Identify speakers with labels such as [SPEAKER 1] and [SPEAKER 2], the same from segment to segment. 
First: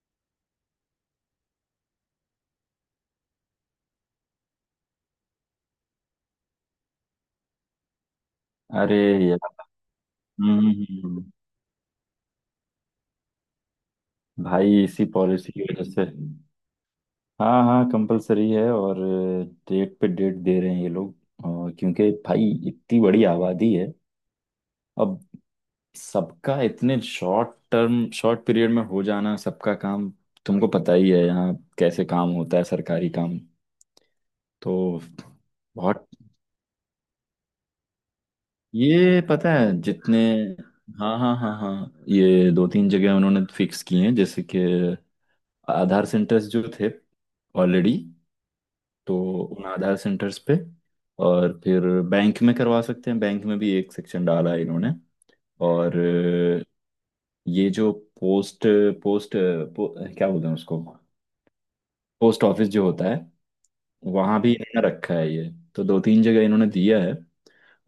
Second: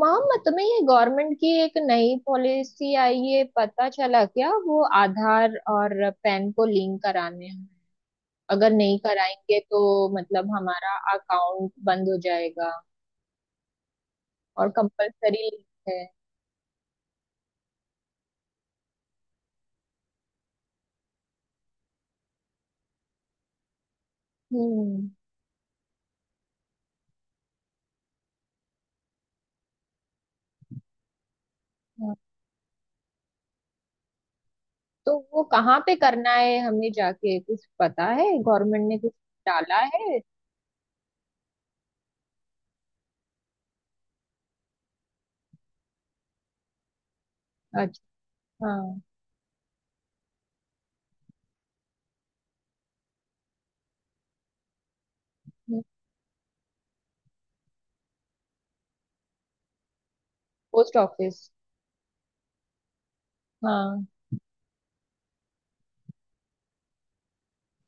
[SPEAKER 1] मामा, तुम्हें ये गवर्नमेंट की एक नई पॉलिसी आई है पता चला? क्या वो आधार और पैन को लिंक कराने हैं। अगर
[SPEAKER 2] अरे,
[SPEAKER 1] नहीं
[SPEAKER 2] यार।
[SPEAKER 1] कराएंगे तो मतलब
[SPEAKER 2] हम्म
[SPEAKER 1] हमारा
[SPEAKER 2] हम्म, हम्म।
[SPEAKER 1] अकाउंट बंद हो जाएगा। और
[SPEAKER 2] भाई, इसी
[SPEAKER 1] कंपलसरी
[SPEAKER 2] पॉलिसी की
[SPEAKER 1] लिंक
[SPEAKER 2] वजह
[SPEAKER 1] है।
[SPEAKER 2] से। हाँ हाँ, कंपलसरी है, और डेट पे डेट दे रहे हैं ये लोग। और क्योंकि भाई इतनी बड़ी आबादी है,
[SPEAKER 1] हम्म।
[SPEAKER 2] अब सबका इतने शॉर्ट टर्म शॉर्ट पीरियड में हो जाना सबका काम। तुमको पता ही है यहाँ कैसे
[SPEAKER 1] हाँ।
[SPEAKER 2] काम होता है सरकारी काम। तो
[SPEAKER 1] तो वो कहाँ पे
[SPEAKER 2] बहुत,
[SPEAKER 1] करना है हमें जाके? कुछ पता है गवर्नमेंट ने कुछ
[SPEAKER 2] ये पता है
[SPEAKER 1] डाला है?
[SPEAKER 2] जितने। हाँ हाँ हाँ हाँ, ये दो तीन जगह उन्होंने फिक्स किए हैं, जैसे कि आधार सेंटर्स जो थे ऑलरेडी,
[SPEAKER 1] अच्छा। हाँ।
[SPEAKER 2] तो उन आधार सेंटर्स पे, और फिर बैंक में करवा सकते हैं। बैंक में भी एक सेक्शन डाला है इन्होंने। और ये जो पोस्ट पोस्ट पो, क्या बोलते हैं उसको,
[SPEAKER 1] पोस्ट ऑफिस।
[SPEAKER 2] पोस्ट ऑफिस जो होता है,
[SPEAKER 1] हाँ।
[SPEAKER 2] वहाँ भी इन्होंने रखा है। ये तो दो तीन जगह इन्होंने दिया है।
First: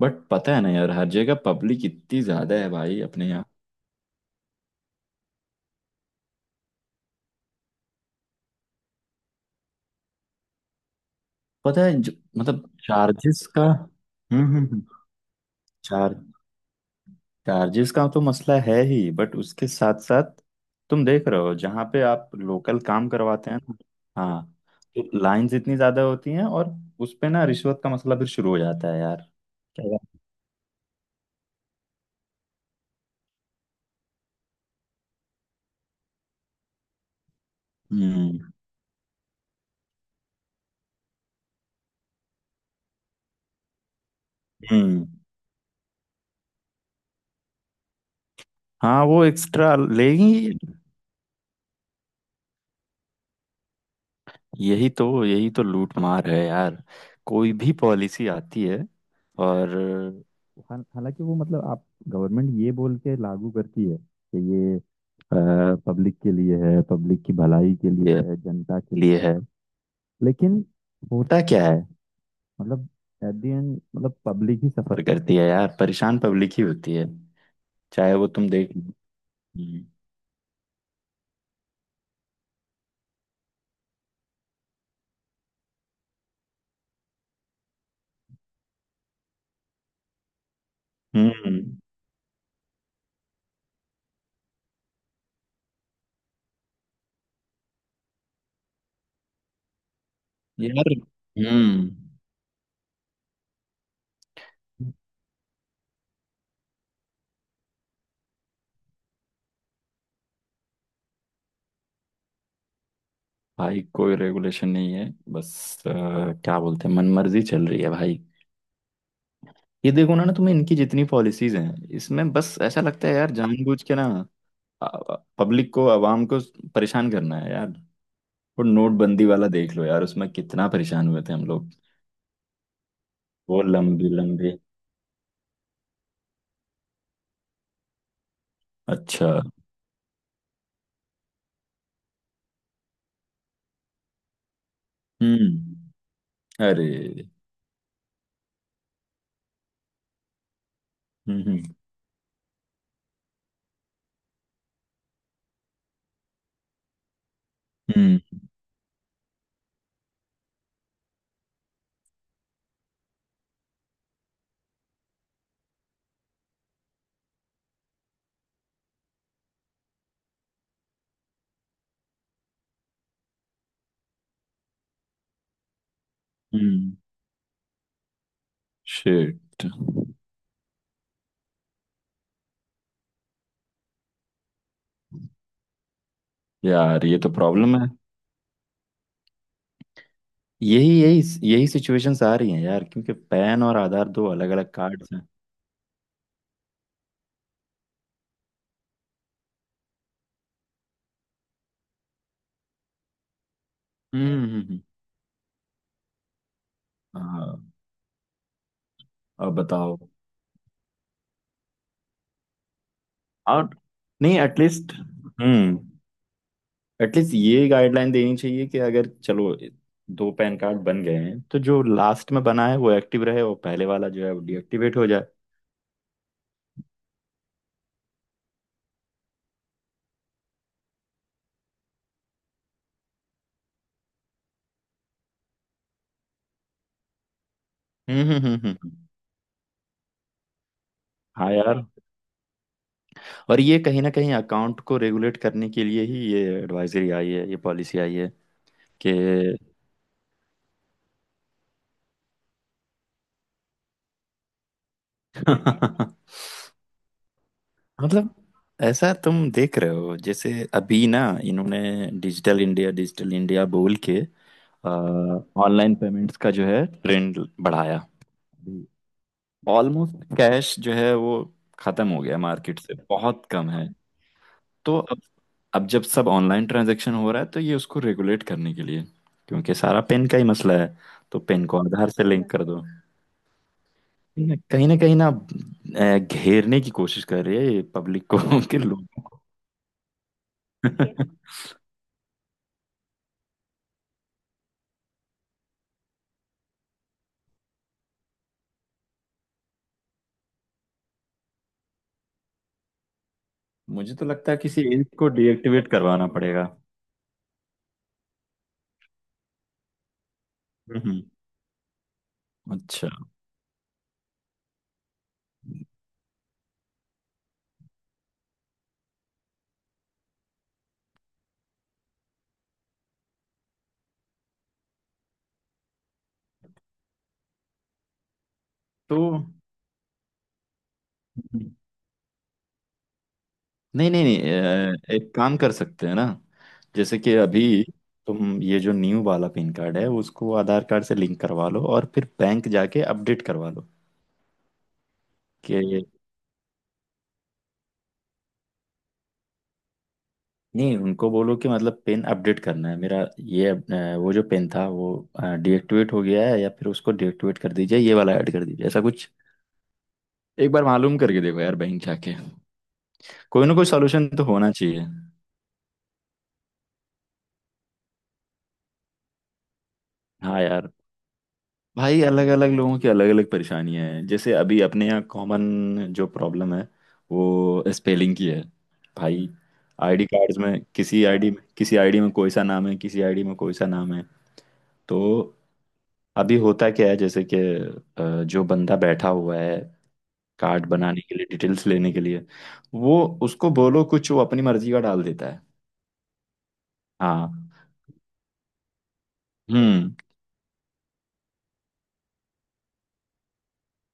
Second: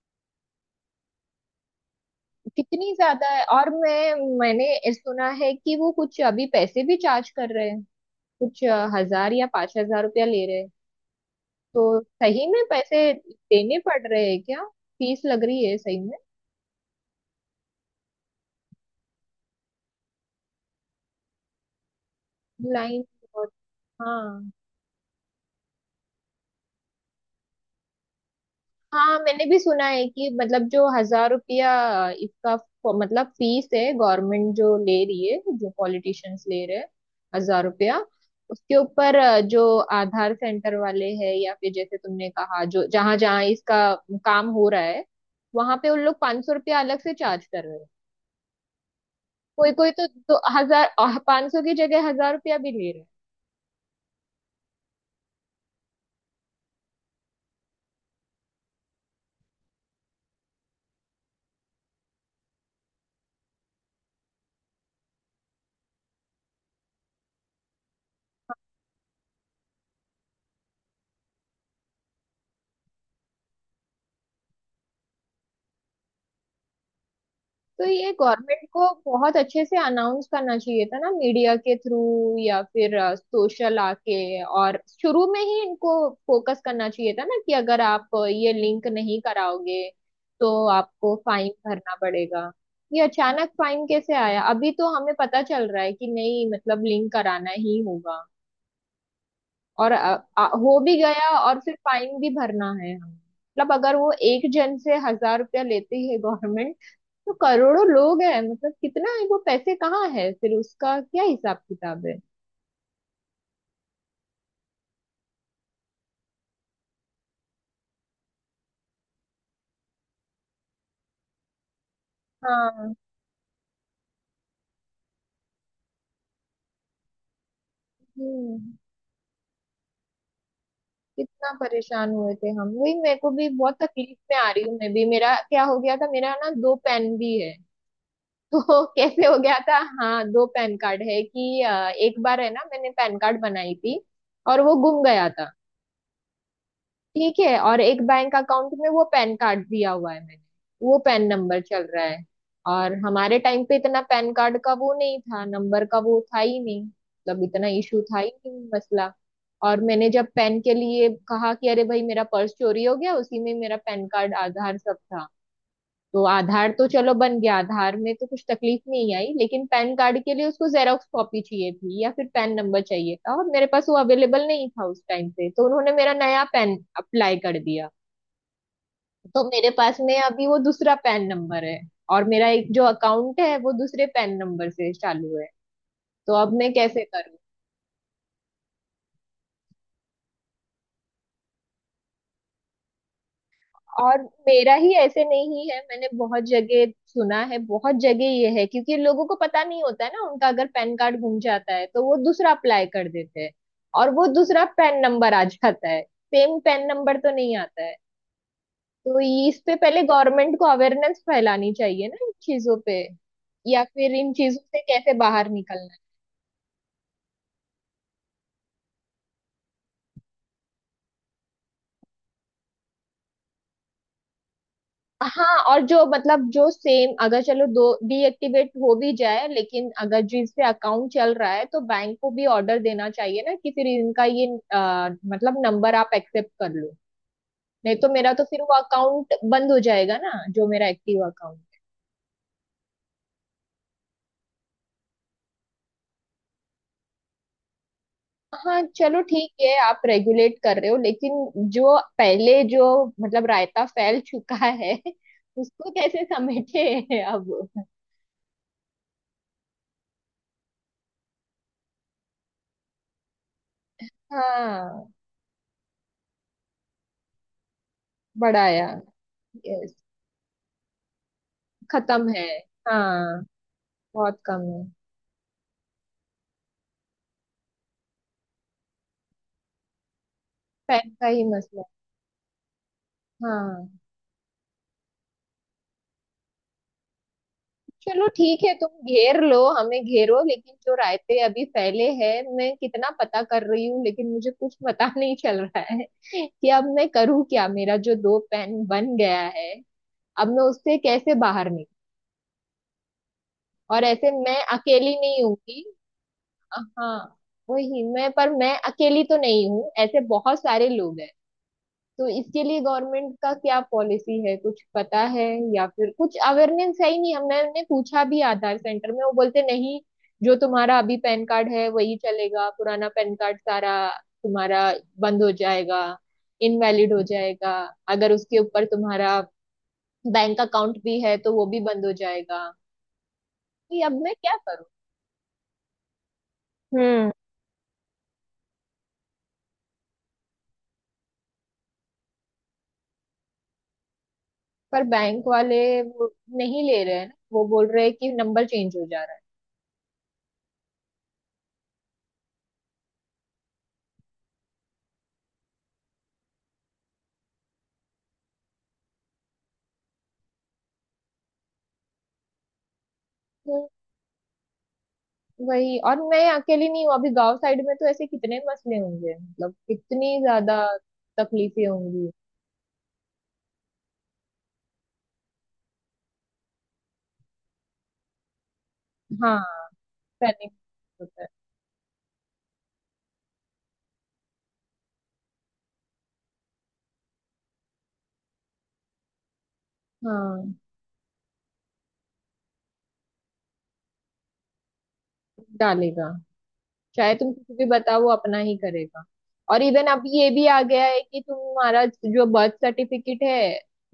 [SPEAKER 2] बट पता है ना यार, हर जगह पब्लिक इतनी ज़्यादा है
[SPEAKER 1] कितनी
[SPEAKER 2] भाई अपने
[SPEAKER 1] ज्यादा है।
[SPEAKER 2] यहाँ।
[SPEAKER 1] और मैंने सुना है कि वो कुछ अभी पैसे भी चार्ज कर रहे हैं। कुछ 1000 या 5000 रुपया ले रहे हैं।
[SPEAKER 2] पता
[SPEAKER 1] तो
[SPEAKER 2] है जो,
[SPEAKER 1] सही में
[SPEAKER 2] मतलब
[SPEAKER 1] पैसे
[SPEAKER 2] चार्जेस का।
[SPEAKER 1] देने पड़ रहे हैं
[SPEAKER 2] हम्म
[SPEAKER 1] क्या?
[SPEAKER 2] हम्म हम्म।
[SPEAKER 1] फीस लग रही है सही
[SPEAKER 2] चार
[SPEAKER 1] में?
[SPEAKER 2] चार्जेस का तो मसला है ही, बट उसके साथ साथ, तुम देख रहे हो जहाँ पे आप लोकल
[SPEAKER 1] लाइन
[SPEAKER 2] काम
[SPEAKER 1] बहुत।
[SPEAKER 2] करवाते हैं ना। हाँ।
[SPEAKER 1] हाँ।
[SPEAKER 2] तो लाइंस इतनी ज्यादा होती हैं, और उस पे ना रिश्वत का मसला फिर शुरू हो जाता है
[SPEAKER 1] हाँ
[SPEAKER 2] यार।
[SPEAKER 1] मैंने भी सुना
[SPEAKER 2] क्या
[SPEAKER 1] है
[SPEAKER 2] बात?
[SPEAKER 1] कि मतलब जो 1000 रुपया मतलब फीस है, गवर्नमेंट जो ले रही है, जो पॉलिटिशियंस ले रहे हैं। 1000 रुपया
[SPEAKER 2] हम्म
[SPEAKER 1] उसके ऊपर जो आधार सेंटर वाले हैं, या फिर जैसे तुमने कहा जो जहां जहां इसका काम हो रहा है
[SPEAKER 2] हम्म।
[SPEAKER 1] वहां पे, उन लोग 500 रुपया अलग से चार्ज कर रहे हैं।
[SPEAKER 2] हाँ, वो
[SPEAKER 1] कोई
[SPEAKER 2] एक्स्ट्रा
[SPEAKER 1] कोई तो
[SPEAKER 2] लेगी।
[SPEAKER 1] 1000, 500 की जगह 1000 रुपया भी ले रहे हैं।
[SPEAKER 2] यही तो लूट मार है यार। कोई भी पॉलिसी आती है, और हालांकि वो, मतलब, आप गवर्नमेंट ये बोल के लागू करती है कि ये पब्लिक के लिए है, पब्लिक की भलाई के लिए है, जनता के लिए है, लेकिन होता क्या है, मतलब एट द एंड मतलब पब्लिक ही सफर करती है यार, परेशान पब्लिक ही होती है।
[SPEAKER 1] तो ये
[SPEAKER 2] चाहे वो, तुम
[SPEAKER 1] गवर्नमेंट
[SPEAKER 2] देख।
[SPEAKER 1] को बहुत अच्छे से
[SPEAKER 2] हम्म
[SPEAKER 1] अनाउंस करना चाहिए था ना, मीडिया के थ्रू या फिर सोशल आके। और शुरू में ही इनको फोकस करना चाहिए था ना, कि अगर आप ये लिंक नहीं कराओगे तो आपको फाइन
[SPEAKER 2] हम्म,
[SPEAKER 1] भरना पड़ेगा। ये अचानक फाइन कैसे आया? अभी तो हमें पता चल रहा है कि नहीं मतलब लिंक कराना ही होगा, और हो
[SPEAKER 2] यार,
[SPEAKER 1] भी गया और फिर
[SPEAKER 2] हम्म।
[SPEAKER 1] फाइन भी भरना है हमें। मतलब अगर वो एक जन से 1000 रुपया लेती है गवर्नमेंट तो करोड़ों लोग हैं, मतलब कितना है वो पैसे, कहाँ है फिर उसका क्या हिसाब किताब है?
[SPEAKER 2] भाई कोई रेगुलेशन नहीं है, बस। अ, क्या बोलते हैं, मनमर्जी चल रही है भाई। ये देखो ना ना, तुम्हें इनकी जितनी पॉलिसीज हैं, इसमें बस ऐसा
[SPEAKER 1] हाँ।
[SPEAKER 2] लगता है यार, जानबूझ के ना पब्लिक को, आवाम को परेशान करना है यार।
[SPEAKER 1] हम्म।
[SPEAKER 2] वो नोटबंदी वाला देख लो यार, उसमें कितना परेशान हुए थे हम
[SPEAKER 1] कितना
[SPEAKER 2] लोग।
[SPEAKER 1] परेशान हुए थे हम, वही मेरे को भी
[SPEAKER 2] वो
[SPEAKER 1] बहुत
[SPEAKER 2] लंबी
[SPEAKER 1] तकलीफ में आ
[SPEAKER 2] लंबी।
[SPEAKER 1] रही हूँ मैं भी। मेरा क्या हो गया था, मेरा ना दो पेन भी है। तो कैसे
[SPEAKER 2] अच्छा।
[SPEAKER 1] हो गया था? हाँ दो पैन कार्ड है कि एक बार है ना, मैंने पैन कार्ड बनाई थी और वो गुम गया था।
[SPEAKER 2] हम्म। अरे।
[SPEAKER 1] ठीक है, और एक बैंक अकाउंट में वो पैन कार्ड दिया हुआ है मैंने, वो पैन नंबर
[SPEAKER 2] हम्म
[SPEAKER 1] चल रहा है। और हमारे टाइम पे इतना पैन कार्ड का वो नहीं था, नंबर का वो था ही नहीं, मतलब इतना इशू था ही
[SPEAKER 2] हम्म
[SPEAKER 1] नहीं मसला। और मैंने जब पैन के लिए कहा कि अरे भाई मेरा पर्स चोरी हो गया, उसी में मेरा पैन कार्ड, आधार सब था। तो आधार तो चलो बन गया, आधार में तो कुछ तकलीफ नहीं आई, लेकिन पैन कार्ड के लिए उसको जेरॉक्स कॉपी चाहिए थी या फिर पैन नंबर चाहिए था, और मेरे पास वो अवेलेबल नहीं था उस टाइम पे, तो उन्होंने मेरा नया पैन
[SPEAKER 2] हम्म।
[SPEAKER 1] अप्लाई कर दिया। तो
[SPEAKER 2] शिट।
[SPEAKER 1] मेरे पास में अभी वो दूसरा पैन नंबर है। और मेरा एक जो अकाउंट है वो दूसरे पैन नंबर से चालू है। तो अब मैं कैसे
[SPEAKER 2] यार, ये तो
[SPEAKER 1] करूँ?
[SPEAKER 2] प्रॉब्लम है। यही यही यही सिचुएशंस आ रही हैं यार, क्योंकि पैन और आधार
[SPEAKER 1] और
[SPEAKER 2] दो अलग अलग
[SPEAKER 1] मेरा ही
[SPEAKER 2] कार्ड्स हैं।
[SPEAKER 1] ऐसे नहीं है, मैंने बहुत जगह सुना है, बहुत जगह ये है। क्योंकि लोगों को पता नहीं होता है ना, उनका अगर पैन कार्ड गुम जाता है तो वो दूसरा अप्लाई कर देते हैं, और वो
[SPEAKER 2] हम्म हम्म,
[SPEAKER 1] दूसरा
[SPEAKER 2] हम्म।
[SPEAKER 1] पैन नंबर आ जाता है। सेम पैन नंबर तो नहीं
[SPEAKER 2] हाँ।
[SPEAKER 1] आता है।
[SPEAKER 2] अब
[SPEAKER 1] इस पे
[SPEAKER 2] बताओ।
[SPEAKER 1] पहले गवर्नमेंट को अवेयरनेस फैलानी चाहिए ना इन चीजों पे।
[SPEAKER 2] और
[SPEAKER 1] या फिर इन
[SPEAKER 2] नहीं,
[SPEAKER 1] चीजों से
[SPEAKER 2] एटलीस्ट,
[SPEAKER 1] कैसे बाहर
[SPEAKER 2] हम्म,
[SPEAKER 1] निकलना।
[SPEAKER 2] एटलीस्ट ये गाइडलाइन देनी चाहिए कि अगर चलो दो पैन कार्ड बन गए हैं, तो जो लास्ट में बना है वो एक्टिव रहे, और पहले वाला जो है वो डीएक्टिवेट हो जाए।
[SPEAKER 1] हाँ। और जो मतलब जो सेम, अगर चलो दो डीएक्टिवेट हो भी जाए, लेकिन अगर जिस पे अकाउंट चल रहा है तो बैंक को भी ऑर्डर देना चाहिए ना, कि फिर इनका ये मतलब नंबर आप एक्सेप्ट कर लो। नहीं तो
[SPEAKER 2] हम्म
[SPEAKER 1] मेरा तो
[SPEAKER 2] हम्म
[SPEAKER 1] फिर
[SPEAKER 2] हम्म
[SPEAKER 1] वो
[SPEAKER 2] हम्म।
[SPEAKER 1] अकाउंट बंद हो जाएगा ना, जो मेरा एक्टिव
[SPEAKER 2] हाँ
[SPEAKER 1] अकाउंट।
[SPEAKER 2] यार, और ये कहीं ना कहीं अकाउंट को रेगुलेट करने के लिए ही ये एडवाइजरी आई है, ये पॉलिसी आई है
[SPEAKER 1] हाँ
[SPEAKER 2] कि,
[SPEAKER 1] चलो ठीक है, आप रेगुलेट कर रहे हो, लेकिन जो पहले जो मतलब रायता फैल चुका है उसको कैसे समेटे अब?
[SPEAKER 2] मतलब, ऐसा तुम देख रहे हो जैसे अभी ना, इन्होंने डिजिटल इंडिया बोल के
[SPEAKER 1] हाँ।
[SPEAKER 2] ऑनलाइन पेमेंट्स का जो है ट्रेंड बढ़ाया।
[SPEAKER 1] बढ़ाया। यस।
[SPEAKER 2] ऑलमोस्ट कैश जो है वो खत्म हो
[SPEAKER 1] खत्म
[SPEAKER 2] गया,
[SPEAKER 1] है।
[SPEAKER 2] मार्केट से
[SPEAKER 1] हाँ
[SPEAKER 2] बहुत कम है।
[SPEAKER 1] बहुत कम है।
[SPEAKER 2] तो अब, जब सब ऑनलाइन ट्रांजैक्शन हो रहा है, तो ये उसको रेगुलेट करने के लिए, क्योंकि सारा पेन का ही मसला है,
[SPEAKER 1] पैन का
[SPEAKER 2] तो
[SPEAKER 1] ही
[SPEAKER 2] पेन को
[SPEAKER 1] मसला
[SPEAKER 2] आधार से लिंक कर दो।
[SPEAKER 1] है। हाँ
[SPEAKER 2] ये कहीं ना कहीं ना, घेरने की कोशिश कर रही है ये
[SPEAKER 1] चलो
[SPEAKER 2] पब्लिक को,
[SPEAKER 1] ठीक है
[SPEAKER 2] के
[SPEAKER 1] तुम
[SPEAKER 2] लोगों
[SPEAKER 1] घेर
[SPEAKER 2] को।
[SPEAKER 1] लो, हमें घेरो, लेकिन जो रायते अभी फैले हैं मैं कितना पता कर रही हूँ, लेकिन मुझे कुछ पता नहीं चल रहा है कि अब मैं करूँ क्या। मेरा जो दो पैन बन गया है, अब मैं उससे कैसे बाहर निकलूँ? और
[SPEAKER 2] मुझे तो
[SPEAKER 1] ऐसे
[SPEAKER 2] लगता
[SPEAKER 1] मैं
[SPEAKER 2] है किसी एक
[SPEAKER 1] अकेली
[SPEAKER 2] को
[SPEAKER 1] नहीं हूँगी।
[SPEAKER 2] डीएक्टिवेट करवाना पड़ेगा।
[SPEAKER 1] हाँ, वही मैं, पर मैं अकेली तो नहीं हूँ, ऐसे बहुत सारे लोग
[SPEAKER 2] हम्म।
[SPEAKER 1] हैं। तो इसके लिए
[SPEAKER 2] अच्छा।
[SPEAKER 1] गवर्नमेंट का क्या पॉलिसी है, कुछ पता है? या फिर कुछ अवेयरनेस है ही नहीं। हमने हमने पूछा भी आधार सेंटर में, वो बोलते, नहीं जो तुम्हारा अभी पैन कार्ड है वही चलेगा, पुराना पैन कार्ड सारा तुम्हारा बंद हो जाएगा, इनवैलिड हो जाएगा। अगर उसके ऊपर
[SPEAKER 2] तो
[SPEAKER 1] तुम्हारा बैंक अकाउंट भी है तो वो भी बंद हो जाएगा। कि
[SPEAKER 2] नहीं
[SPEAKER 1] अब
[SPEAKER 2] नहीं
[SPEAKER 1] मैं
[SPEAKER 2] नहीं,
[SPEAKER 1] क्या करूं?
[SPEAKER 2] एक काम कर सकते हैं ना। जैसे
[SPEAKER 1] हम्म।
[SPEAKER 2] कि अभी तुम ये जो न्यू वाला पिन कार्ड है उसको आधार कार्ड से लिंक करवा लो, और फिर बैंक जाके अपडेट करवा लो
[SPEAKER 1] पर बैंक
[SPEAKER 2] कि,
[SPEAKER 1] वाले वो नहीं ले रहे हैं ना, वो बोल रहे हैं कि नंबर चेंज हो जा रहा
[SPEAKER 2] नहीं, उनको बोलो कि मतलब पिन अपडेट करना है मेरा, ये वो जो पिन था वो डीएक्टिवेट हो गया है, या फिर उसको डीएक्टिवेट कर दीजिए, ये वाला ऐड कर दीजिए, ऐसा कुछ। एक बार मालूम करके देखो यार बैंक जाके, कोई ना कोई
[SPEAKER 1] है।
[SPEAKER 2] सॉल्यूशन तो होना चाहिए।
[SPEAKER 1] वही, और मैं अकेली नहीं हूँ अभी, गांव साइड में तो ऐसे कितने मसले होंगे, मतलब कितनी
[SPEAKER 2] हाँ
[SPEAKER 1] ज्यादा
[SPEAKER 2] यार,
[SPEAKER 1] तकलीफें
[SPEAKER 2] भाई
[SPEAKER 1] होंगी।
[SPEAKER 2] अलग अलग लोगों की अलग अलग परेशानियां हैं। जैसे अभी अपने यहाँ कॉमन जो प्रॉब्लम है, वो स्पेलिंग की है भाई।
[SPEAKER 1] हाँ।
[SPEAKER 2] आईडी कार्ड्स
[SPEAKER 1] पैनिक
[SPEAKER 2] में, किसी
[SPEAKER 1] होता है।
[SPEAKER 2] आईडी में किसी आईडी में कोई सा नाम है, किसी आईडी में कोई सा नाम है। तो अभी होता क्या है, जैसे कि जो बंदा बैठा हुआ है
[SPEAKER 1] हाँ।
[SPEAKER 2] कार्ड बनाने के लिए, डिटेल्स लेने के लिए, वो, उसको बोलो कुछ, वो अपनी मर्जी का डाल देता है।
[SPEAKER 1] डालेगा। चाहे तुम
[SPEAKER 2] हाँ।
[SPEAKER 1] किसी भी बताओ, वो अपना ही करेगा। और इवन
[SPEAKER 2] हम्म
[SPEAKER 1] अब ये भी आ गया है कि तुम्हारा जो बर्थ सर्टिफिकेट है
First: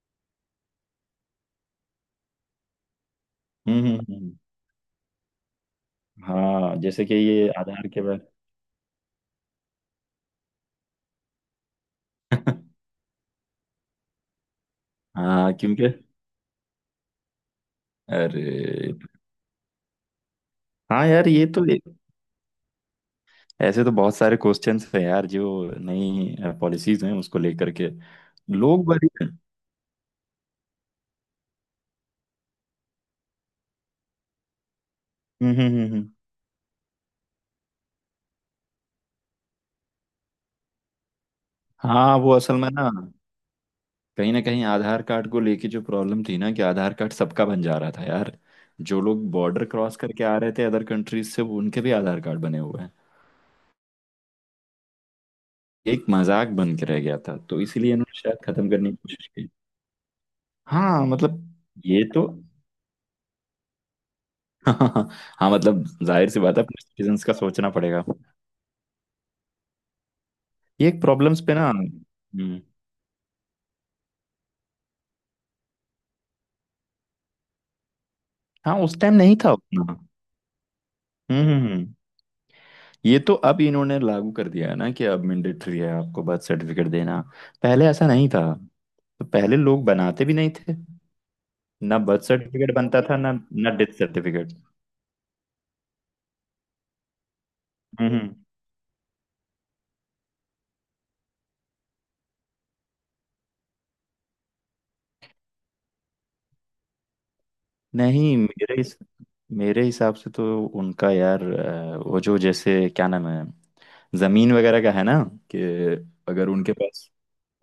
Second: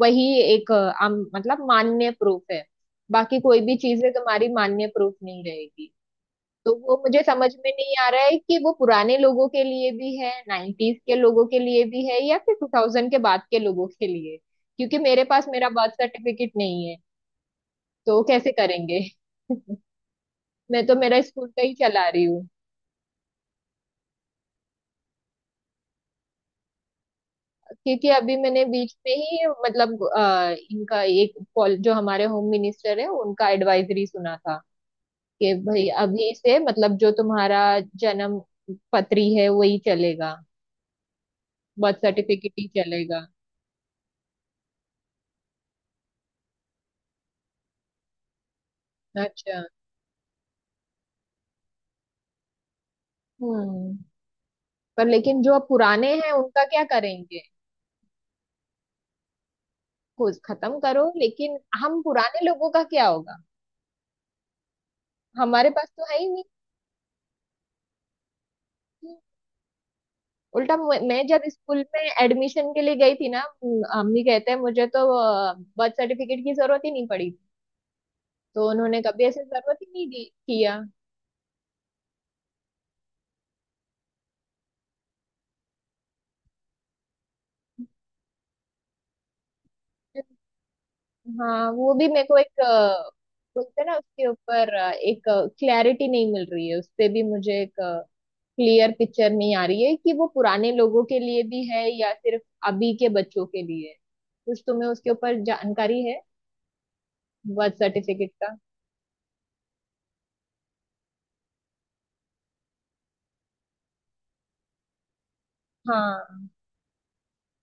[SPEAKER 1] वही एक मतलब मान्य प्रूफ है। बाकी कोई भी
[SPEAKER 2] हम्म हम्म
[SPEAKER 1] चीजें
[SPEAKER 2] हम्म।
[SPEAKER 1] तुम्हारी मान्य प्रूफ नहीं रहेगी। तो
[SPEAKER 2] हाँ,
[SPEAKER 1] वो
[SPEAKER 2] जैसे कि
[SPEAKER 1] मुझे
[SPEAKER 2] ये
[SPEAKER 1] समझ में
[SPEAKER 2] आधार
[SPEAKER 1] नहीं
[SPEAKER 2] के
[SPEAKER 1] आ रहा
[SPEAKER 2] बाद।
[SPEAKER 1] है कि वो पुराने लोगों के लिए भी है, 90s के लोगों के लिए भी है, या फिर टू थाउजेंड के बाद के लोगों के लिए, क्योंकि मेरे पास
[SPEAKER 2] हाँ
[SPEAKER 1] मेरा
[SPEAKER 2] क्योंकि,
[SPEAKER 1] बर्थ सर्टिफिकेट नहीं है तो
[SPEAKER 2] अरे,
[SPEAKER 1] कैसे करेंगे? मैं तो
[SPEAKER 2] हाँ
[SPEAKER 1] मेरा
[SPEAKER 2] यार,
[SPEAKER 1] स्कूल का ही चला रही हूँ।
[SPEAKER 2] ऐसे तो बहुत सारे क्वेश्चंस हैं यार, जो नई पॉलिसीज हैं उसको लेकर के
[SPEAKER 1] क्योंकि अभी मैंने
[SPEAKER 2] लोग
[SPEAKER 1] बीच
[SPEAKER 2] बड़ी,
[SPEAKER 1] में
[SPEAKER 2] हम्म।
[SPEAKER 1] ही मतलब इनका एक जो हमारे होम मिनिस्टर है उनका एडवाइजरी सुना था, कि भाई
[SPEAKER 2] हम्म
[SPEAKER 1] अभी से मतलब जो तुम्हारा जन्म पत्री है वही चलेगा, बर्थ
[SPEAKER 2] हाँ, वो
[SPEAKER 1] सर्टिफिकेट
[SPEAKER 2] असल
[SPEAKER 1] ही
[SPEAKER 2] में ना,
[SPEAKER 1] चलेगा।
[SPEAKER 2] कहीं ना कहीं आधार कार्ड को लेके जो प्रॉब्लम थी ना, कि आधार कार्ड सबका बन जा रहा था यार। जो लोग
[SPEAKER 1] अच्छा।
[SPEAKER 2] बॉर्डर क्रॉस करके आ रहे थे अदर कंट्रीज से, वो उनके भी आधार कार्ड बने हुए हैं,
[SPEAKER 1] हम्म। पर लेकिन जो अब
[SPEAKER 2] एक
[SPEAKER 1] पुराने हैं
[SPEAKER 2] मजाक
[SPEAKER 1] उनका
[SPEAKER 2] बन
[SPEAKER 1] क्या
[SPEAKER 2] के रह गया था,
[SPEAKER 1] करेंगे?
[SPEAKER 2] तो इसीलिए इन्होंने शायद खत्म करने की कोशिश की।
[SPEAKER 1] कुछ खत्म करो,
[SPEAKER 2] हाँ, मतलब
[SPEAKER 1] लेकिन हम
[SPEAKER 2] ये तो,
[SPEAKER 1] पुराने लोगों का क्या होगा?
[SPEAKER 2] हाँ,
[SPEAKER 1] हमारे
[SPEAKER 2] मतलब
[SPEAKER 1] पास तो है ही
[SPEAKER 2] जाहिर सी
[SPEAKER 1] नहीं।
[SPEAKER 2] बात है, अपने सिटीजन्स का सोचना पड़ेगा।
[SPEAKER 1] उल्टा
[SPEAKER 2] ये एक
[SPEAKER 1] मैं
[SPEAKER 2] प्रॉब्लम्स
[SPEAKER 1] जब
[SPEAKER 2] पे ना,
[SPEAKER 1] स्कूल में
[SPEAKER 2] हम्म।
[SPEAKER 1] एडमिशन के लिए गई थी ना, अम्मी कहते हैं मुझे तो बर्थ सर्टिफिकेट की जरूरत ही नहीं पड़ी, तो
[SPEAKER 2] हाँ, उस
[SPEAKER 1] उन्होंने
[SPEAKER 2] टाइम
[SPEAKER 1] कभी
[SPEAKER 2] नहीं
[SPEAKER 1] ऐसे
[SPEAKER 2] था
[SPEAKER 1] जरूरत ही
[SPEAKER 2] उतना।
[SPEAKER 1] नहीं दी किया।
[SPEAKER 2] हम्म हम्म, हम्म। ये तो अब इन्होंने लागू कर दिया है ना कि अब मैंडेटरी है आपको बर्थ सर्टिफिकेट देना। पहले ऐसा नहीं था, तो पहले लोग बनाते भी नहीं थे।
[SPEAKER 1] हाँ वो
[SPEAKER 2] ना
[SPEAKER 1] भी मेरे
[SPEAKER 2] बर्थ
[SPEAKER 1] को एक
[SPEAKER 2] सर्टिफिकेट बनता था, ना ना
[SPEAKER 1] बोलते हैं ना,
[SPEAKER 2] डेथ
[SPEAKER 1] उसके
[SPEAKER 2] सर्टिफिकेट।
[SPEAKER 1] ऊपर एक क्लैरिटी नहीं मिल रही है, उस पे भी मुझे एक
[SPEAKER 2] हम्म हम्म।
[SPEAKER 1] क्लियर पिक्चर नहीं आ रही है कि वो पुराने लोगों के लिए भी है या सिर्फ अभी के बच्चों के लिए है। कुछ तुम्हें उसके ऊपर जानकारी है बर्थ सर्टिफिकेट
[SPEAKER 2] नहीं,
[SPEAKER 1] का?
[SPEAKER 2] मेरे हिसाब से तो उनका यार, वो जो जैसे क्या नाम है, जमीन वगैरह का है ना, कि
[SPEAKER 1] हाँ,
[SPEAKER 2] अगर उनके पास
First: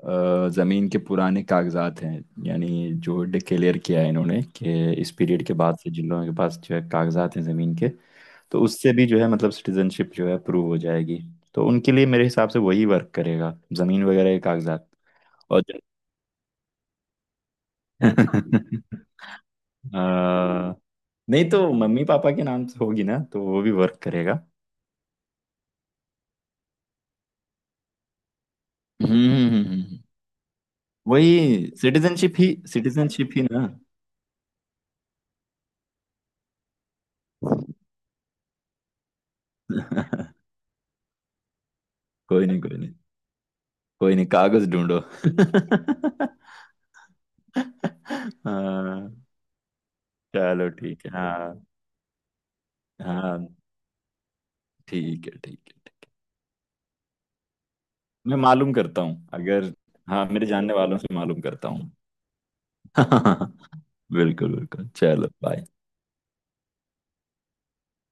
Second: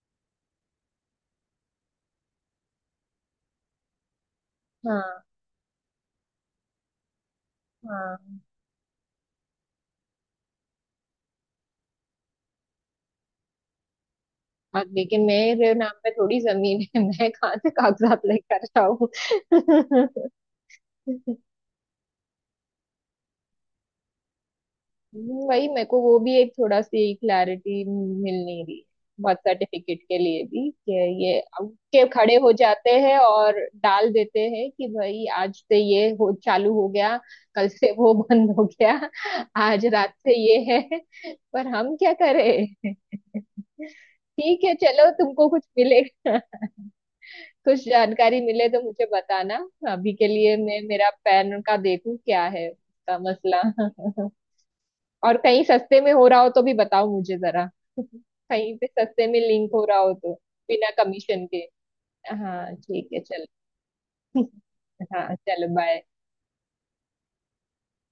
[SPEAKER 2] जमीन के पुराने कागजात हैं, यानी, जो डिक्लेयर किया है इन्होंने कि इस
[SPEAKER 1] हाँ,
[SPEAKER 2] पीरियड के बाद से जिन लोगों के पास जो है कागजात हैं जमीन के,
[SPEAKER 1] हाँ।
[SPEAKER 2] तो उससे भी जो है मतलब सिटीजनशिप जो है प्रूव हो जाएगी। तो उनके लिए मेरे हिसाब से वही वर्क करेगा, जमीन वगैरह के
[SPEAKER 1] और
[SPEAKER 2] कागजात।
[SPEAKER 1] लेकिन
[SPEAKER 2] और
[SPEAKER 1] मेरे नाम पे थोड़ी जमीन है मैं कहाँ से कागजात लेकर आऊँ?
[SPEAKER 2] अ, नहीं तो मम्मी पापा के नाम से होगी ना, तो वो भी वर्क करेगा।
[SPEAKER 1] वही मेरे को वो भी एक थोड़ा सी क्लैरिटी मिल नहीं रही है
[SPEAKER 2] हम्म
[SPEAKER 1] बर्थ
[SPEAKER 2] हम्म, हम्म,
[SPEAKER 1] सर्टिफिकेट
[SPEAKER 2] हम्म।
[SPEAKER 1] के लिए भी, कि ये
[SPEAKER 2] वही
[SPEAKER 1] अब के
[SPEAKER 2] सिटीजनशिप
[SPEAKER 1] खड़े
[SPEAKER 2] ही,
[SPEAKER 1] हो जाते हैं
[SPEAKER 2] सिटीजनशिप ही
[SPEAKER 1] और
[SPEAKER 2] ना।
[SPEAKER 1] डाल देते हैं कि भाई आज से ये हो चालू हो गया, कल से वो बंद हो गया, आज रात से ये है। पर हम क्या
[SPEAKER 2] कोई नहीं, कोई नहीं,
[SPEAKER 1] करें?
[SPEAKER 2] कोई नहीं,
[SPEAKER 1] ठीक
[SPEAKER 2] कागज
[SPEAKER 1] है
[SPEAKER 2] ढूंढो।
[SPEAKER 1] चलो, तुमको कुछ मिलेगा कुछ जानकारी मिले तो मुझे
[SPEAKER 2] हाँ
[SPEAKER 1] बताना। अभी के लिए
[SPEAKER 2] चलो,
[SPEAKER 1] मैं
[SPEAKER 2] ठीक
[SPEAKER 1] मेरा
[SPEAKER 2] है। हाँ,
[SPEAKER 1] पैन का देखूं क्या है उसका
[SPEAKER 2] हाँ
[SPEAKER 1] मसला।
[SPEAKER 2] ठीक
[SPEAKER 1] और
[SPEAKER 2] है, ठीक
[SPEAKER 1] कहीं
[SPEAKER 2] है,
[SPEAKER 1] सस्ते
[SPEAKER 2] ठीक।
[SPEAKER 1] में हो रहा हो तो भी बताओ मुझे जरा।
[SPEAKER 2] मैं मालूम
[SPEAKER 1] कहीं पे
[SPEAKER 2] करता
[SPEAKER 1] सस्ते
[SPEAKER 2] हूँ,
[SPEAKER 1] में लिंक
[SPEAKER 2] अगर,
[SPEAKER 1] हो रहा हो
[SPEAKER 2] हाँ,
[SPEAKER 1] तो,
[SPEAKER 2] मेरे जानने
[SPEAKER 1] बिना
[SPEAKER 2] वालों से मालूम
[SPEAKER 1] कमीशन के।
[SPEAKER 2] करता हूँ।
[SPEAKER 1] हाँ ठीक है चलो।
[SPEAKER 2] बिल्कुल बिल्कुल, चलो
[SPEAKER 1] हाँ
[SPEAKER 2] बाय।
[SPEAKER 1] चलो, बाय।